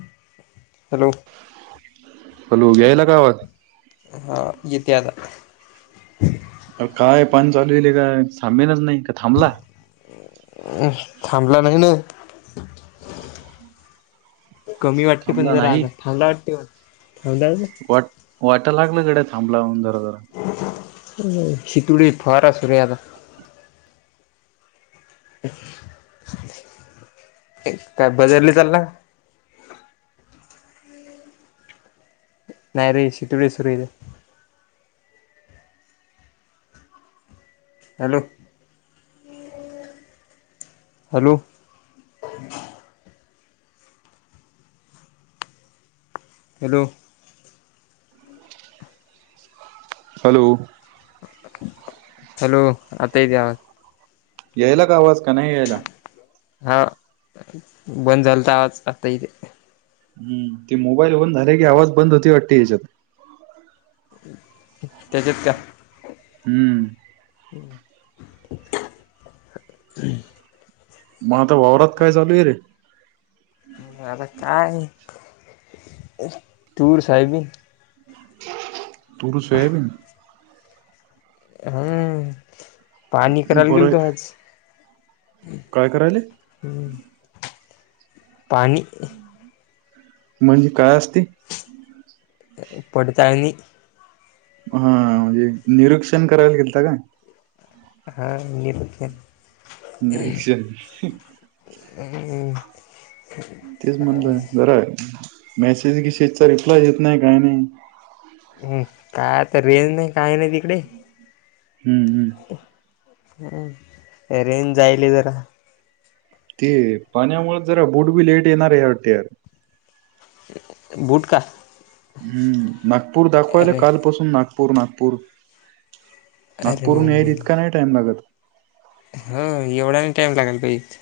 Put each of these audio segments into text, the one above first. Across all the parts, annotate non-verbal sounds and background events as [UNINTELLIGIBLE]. [INAUDIBLE] Hello! Hello! गेयाला का आवाज? हा, येते आता. अर काय पाणी चालू ऐलेका? थांबेलच नाही, का थांबला? थांबला नाही ने. कमी वाटते पण थांबला जरा नाही आज, थांबला वाटते. थांबला वाट, वाटाला लागलं गड्या थांबलाय, म्हणुन जरा जरा. [INAUDIBLE] [INAUDIBLE] काय बाजारले चालला? नाही रे, [INAUDIBLE] hello! Hello. Hello. Hello. Hello, आता येते आवाज? यायला का आवाज, का नाय यायला? हा, बंद झालंता आवाज आता येतें. हम्, ते मोबाईल बंद झाले की, आवाज बंद होते वाटत येच्यात. तेच्यात का? हम्म. मग आता वावरात काय चालू हे रे? आता काय तूर, सोयाबीन. तूरं, सोयाबीन हं, पाहणी करायला बरं गेलतो आज. काय करायले? [INAUDIBLE] पाहणी म्हणजे काय असते? पडताळणी. हा म्हणजे निरीक्षण करायला गेलता का? हा निरीक्षण. निरीक्षण. [UNINTELLIGIBLE] तेच म्हणलं जरा मेसेज गिसेजचा रिप्लाय येत नाय काय नाय. हम्म काय आता रेंज नाही काय नाही तिकडे. हम्म हम्म. हं रेंज जायले जरा. ते पाण्यामुळेच जरा बुटबी लेट येणारे वाटते यार. बुट का? हम्म नागपूर दाखवायला अरे कालपसून नागपूर नागपूर. अरे नागपूर हून यायला इतका नाही टाइम लागत. ह एवढा नाही टाइम लागायला पाहिजे.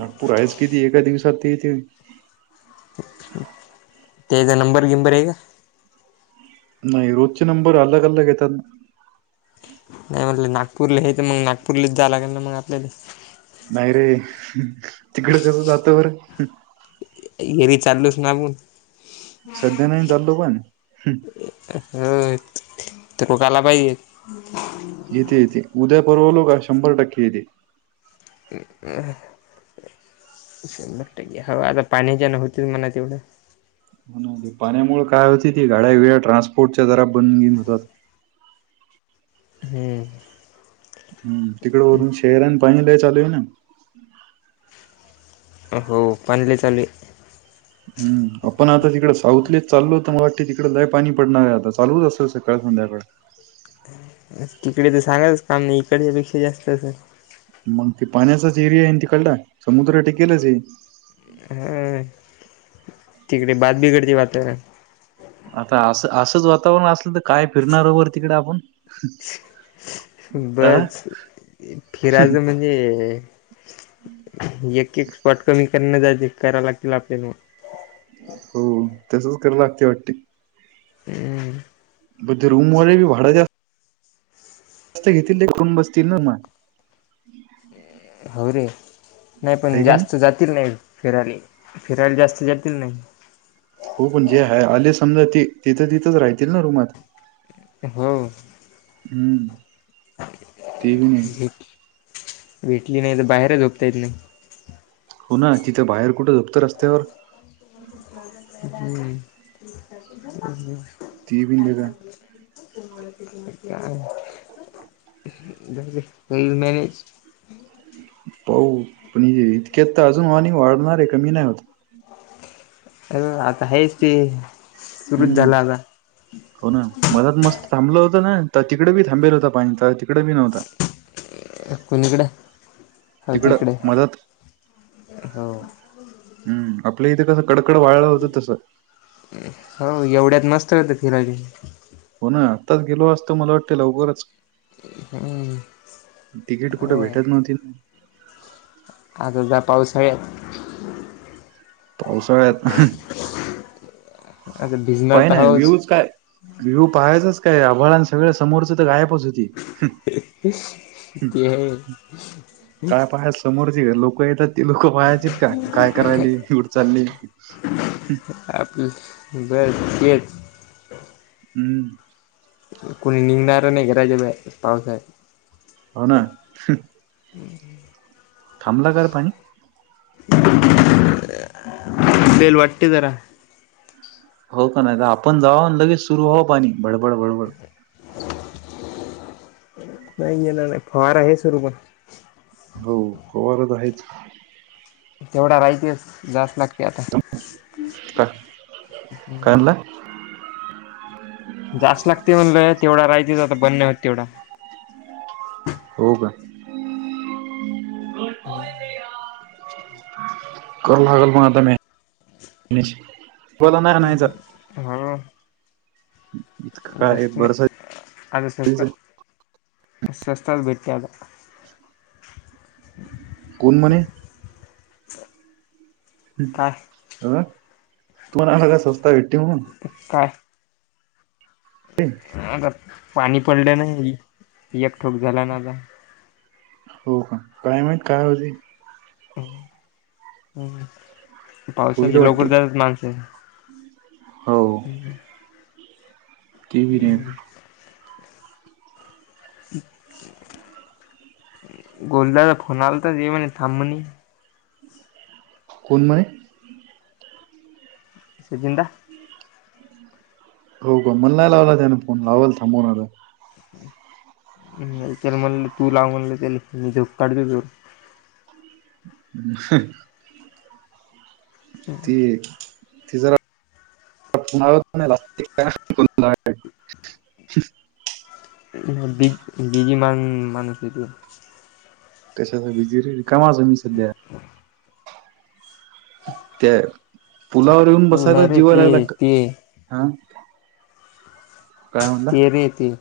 नागपूर हायेच किती? एका दिवसात तर येतेन. तेचा नंबर बिंबर आहे का? नाही रोजचे नंबर अलग अलग येतात ना? नाही म्हणल नागपूरलेय त मग नागपूरलाच जायला लागेल ना आपल्याला. नाही रे. तिकडं कस जातो बर. येरी चाललोच ना मंग. सध्या नाही ना चाललो पण. होय. तरोक आला पाहिजे. येते येते. उद्या परवलोका शंभर टक्के येते. शंभर टक्के, हवा आता पाण्याच्यान होत म्हणा तेवढं. पाण्यामुळे काय होती. ती गाड्या बिड्या ट्रान्सपोर्टच्या जरा बंद बिंद होतात. ह. हम्म तिकडे वरून शहरांना पाणी लई चालूय ना. हो पाणी लई चालूय. हम्म आपण आता तिकडं साऊथलेच चालो त मला वाटते तिकडं लई पाणी पडणारे आता. चालूच असेल सकाळ संध्याकाळ. [UNINTELLIGIBLE] तिकडे तर सांगाचच काम नाही. इकडच्यापेक्षा जास्त असल. मंग ते पाण्याचाच एरियाय नं तिकडला. समुद्र टिकेलचे. हा तिकडे बाद बीघडती वाटत. आता असं असंच वातावरण असलं, तर काय फिरणार वर तिकड आपण. अ? बस फिराच म्हणजे एक एक स्पॉट कमी करण जाय करा लागतील आपल्याला मग. हो तसच कराव लागतंय वाटते. ह [INAUDIBLE] ब ते रूम वाले भी भाड जास्त तीथ घेतील ते धरून बसतील ना म. होय रे. नाही आहे पण का जास्त जातील नाही. फिरायले, फिरायला जास्त जातील नही. हो पण जे आहे, आले समजा, ते, तें तर तिथंच रायतील ना, रूमात? हम. हम्म. [UNINTELLIGIBLE] भेटली नाही, तर बाहेर हीं, झोपता येत नाही. हो ना, तिथं बाहेर कुठं झोपत, रस्त्यावर? [INAUDIBLE] [INAUDIBLE] काय ते बी नाही का. जाऊदे, मला नाय यायचं. पाऊ, पण हे इतक्यात त, अजून पाणी वाढणार ये, कमी नाही होत. [UNINTELLIGIBLE] आता हायच ते. सुरूच हम्म. झाला आता हो ना, मधात मस्त थांबलं होतं ना, तर तिकड बी थांबेल होता पाणी, त तिकडे बी नव्हता? कुणी कड? तिकडं, मधात. हो हम्म, आपल्या इथ कसं, कडकड वाळल होतं, तसं. हो, एवढ्यात मस्त होत, फिराय हो ना, आत्ताच गेलो असतो, मला वाटत लवकरच तिकीट, कुठ हो भेटत नव्हती न आज आता, पाऊस आहे. पावसाळ्यात, हम्म. आता भिजणार पाहि तर ना, हवंच व्ह्यूज काय, व्ह्यू पहायचंच काय? आभाळान सगळं समोरचं त, गायबच होते. हं, हं ते आहे काय पाहायच? समोरची लोकं येतात, ती लोकं पाहायचीत का? काय करायले, कुठं चालली? [UNINTELLIGIBLE] बर तेच. हम्म. कोणी निंगनार नाही, घराच्या बाहेर, पावस हाय. हो ना. ह् [UNINTELLIGIBLE] थांबला का र, पाणी? बेल वाटते, जरा. हो का, नही त आपण जावू आणि लगेच सुरू व्हावं पाणी, भडभड -भडभड. नाही येणारे ना, फवारा आहे सुरू पण हो, फवारा त आहेच. तेवढा राहायतेच, जात नसते आता. का, काय आणला? जायच लागते म्हणलं, तेवढा राहितेच आता, बंद नाय होत तेवढा. हो का? हम्म. [UNINTELLIGIBLE] कल लागलं म, आता मॅ-मॅच? हा. इतकं काय जास्त नाय, बरसात अज स्वस्त, स्वस्तात भेटतय आता. कोण म्हणे? तर- [UNINTELLIGIBLE] अ, तुम्हला आला का, सवस्ता भेट्टी म्हणून काय? [UNINTELLIGIBLE] अग पाणी पडलं नाही एकठोक झाला ना आता. हो का कायम आहेत काय होते. ह हम. होईल पावसाची लवकर वाटते जातात माणसे. हो ती बी नाही हम्म. गोलद फोन आला तरच म्हणे थांबणी. कोणमय? स जिंददा. हो का मला नाही लावला त्याने फोन लावावला थबवणार. त्या म्हणल तू लाव म्हणलं त्या मी झोप काढते. ह. ती. ती जरा. [UNINTELLIGIBLE] ब बघी म मणूचीेत. कशाच विजरी रिकमाज मी सध्या. ह. त्या पुलावर येऊन बसायचा रे जीवा ते रायला. ते हा. काय म्हणला ते बी येतील.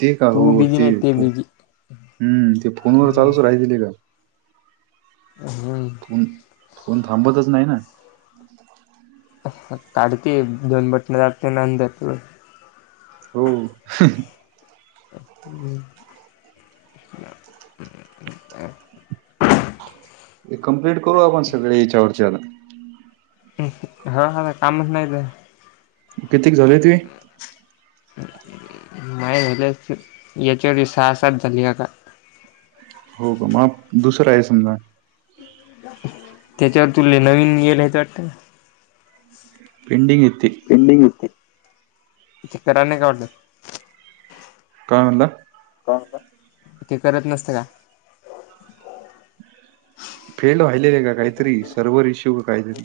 ते का हो बिझी ते नाही बिझी हम् ते फोनवर चालूच राहितील का? हम. फोन फोन थांबतच नाही ना. काढते दोन बटन लाटते नंतर हो. हम. अ हम्म. हे कम्प्लीट करू आपण सगळे याच्यावरच्या ह ह हा हा कामच नाहीत तर. कितीक झाली तु्? माय झालं याच्यावर सहा, सात झाली का का? हो ग मग दुसरा आहे समजा त्याच्यावर तु नवीन येलच वाटतं. पेंडिंग इेत. पंडिंग चकने का. [UNINTELLIGIBLE] काय म्हणत? [UNINTELLIGIBLE] ते करत नसतं का? फेल वाहिलेले आहे का काहीतरी सर्वर इश्यू काहीतरी.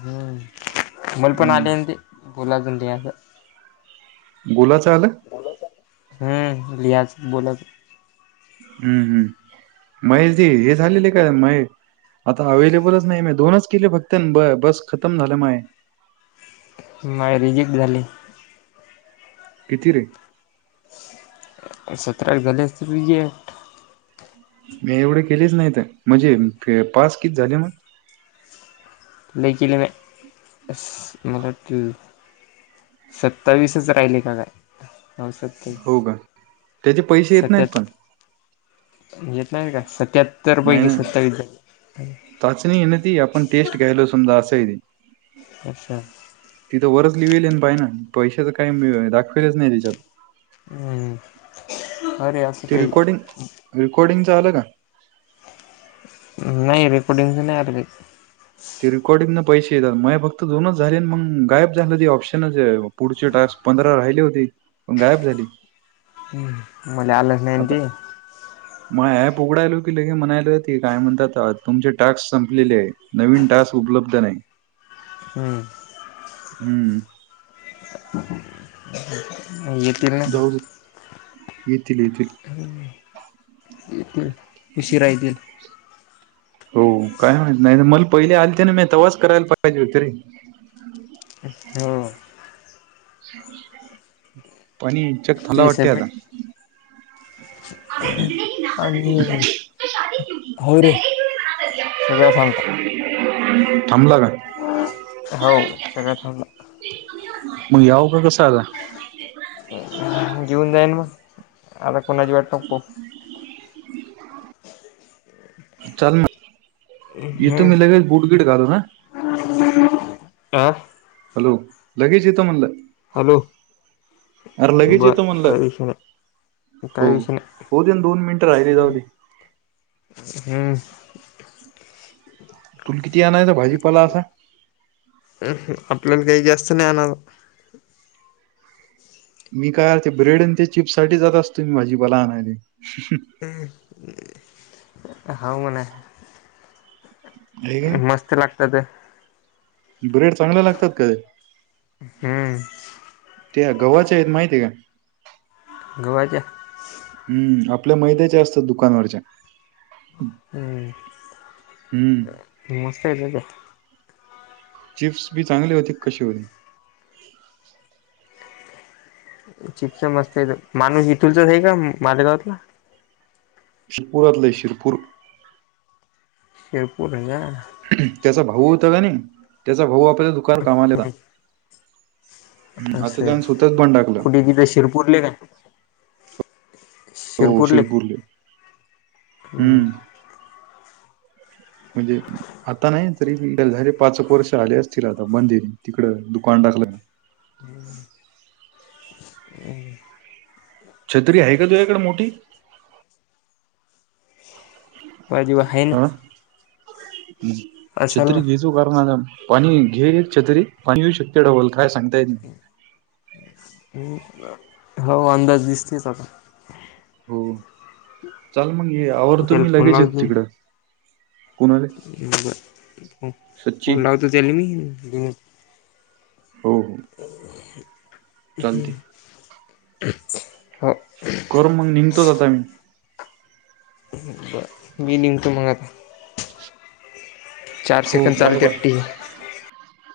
हम् मल पण आले हम्म ते बोलाजून तें. गोलाचं आलं. गोलाच हम्म लिहाच बोलत. हम्म, हम्म महेशजी हे झालेले आहे का महेश? आता अवेहेलेबलच नाही म दोनच केले फक्त ब बस खतम झालं माय. माझ रिजेक्ट झाली. किती रे? सतरा असतील रिजेक्ट. मी एवढे केलेच नाहीये ते म्हणजे पास किती झाले मग? लय केले म्या अस मला वाटते. सत्तावीसच राहिले का काय? हो सत्तावीस हो का, त्याचे पैसे येत नाहीत सत्यात पण. येत नाही का? सत्यातर नाही पैकी ना सत्तावीस झाले. चाचणी आहे ना ती आपण टेस्ट घ्यायल समजा असं आहे ते. अच्छा तिथं वरच लिवेल ये पाय ना पैसेच काय मेळ दाखवेलच नाही तेच्यात. हम्म अरे ते काही रिकॉर्डिंग रिकॉर्डिंगच आलं का? नाही रेकॉर्डीिंगचं नाही आल काही ते रेकॉर्डिंग न पैसे येतात मय फक्त दोनच झाले अन् मग गायब झालं ते ऑप्शनच पुढचे टास्क पंधरा राहिले होते पण गायब झाले. हम्म मला आलं आता ह मये हॅप उघडायलो की लगे म्हणायल ते काय म्हणतात तुमचे टास्क संपलेले ये. नवीन टास्क उपलब्ध नाही. हम्म हम्म [UNINTELLIGIBLE] जाऊ दे, येतील येतील. येतील उशिरा येतील. हो काय माहिती नाहीत मल पहिले आलते न म्या तवाच करायल पाहिजे होते रे. हो पणी [UNINTELLIGIBLE] ते वाटते सबमिट आता अगर इतने ही ना पसंद है आणि जिजाजी तो शादी क्यू की पहिले क्यू नही मना सगळ्या सांगता थांबला का? हाव सगळ्या थांबला. मग याव का कसं आता? हो जीऊन जाय न मग आता कोणाची वाट नको पाहू. चाल म हम्म यतो मी लगेच बुटगिट घालून अ आ हॅलो लगेच येतो म्हटलं. हॅलो बर येतो काही म्हणलं विषय नाही. हो काही विषय होऊ दे ना दोन मिनिटं राहिले नाही जाऊ बरं, दे हम्म तुल किती आणायचा भाजीपाला असा? आपल्याला काही जास्त नाही आणायचा. मी काय अर ते ब्रेड आणि ते चिप्स साठी जात असतो मी भाजी पाला आणायले. हम्म हाव म्हणा आहे का मस्त लागतात. ब्रेड चांगले लागतात काय? हम्म ते गव्हाचे आहेत माहितीय का? गव्हाच्या हम्म आपल्या मैद्याच्या असतात दुकानवरच्या. हम्म, हम्म मस्त येत काय? चिप्स बी चांगले होते कसे. चिप्स मस्त आहे माणूस इथुलच आहे का माले गावातला? शिपुरातल शिरपूर. शेरपूर ह्या. त्याचा भाऊ होता का नाही, त्याचा भाऊ आपल्या कर कामाला, हम् आता तेथे स्वतः [UNINTELLIGIBLE] टाकल. तीरपुरले काय? शिरपूरले? हम्म. म्हणजे आता नाही तरी बी, तेला झाले पाच वर्ष झाले असतील आता बंदे तिकडं दुकान टाकलं. हम्म. हम्. छत्री आहे का तूझ्याकडे मोठी? [UNINTELLIGIBLE] आहे ना हम् असाल छत्री बिझ ना [UNINTELLIGIBLE] आणि एक घे छतरी पाणी शक्य डवाल काय सांगता येत नाही. हो अंदाज दिसतेच आता. हो चाल मग ये आवरतो त्याला मी लगेच येतो तिकडं. कुणाले मग, सच्ची? फोन लावतो त्याला मी. हो हो. चालते. हम्. कर मग निघतोच आता मी. बर मी निघतो मग आता. चार हो, सेकेड बाय, बाय. चालतात की.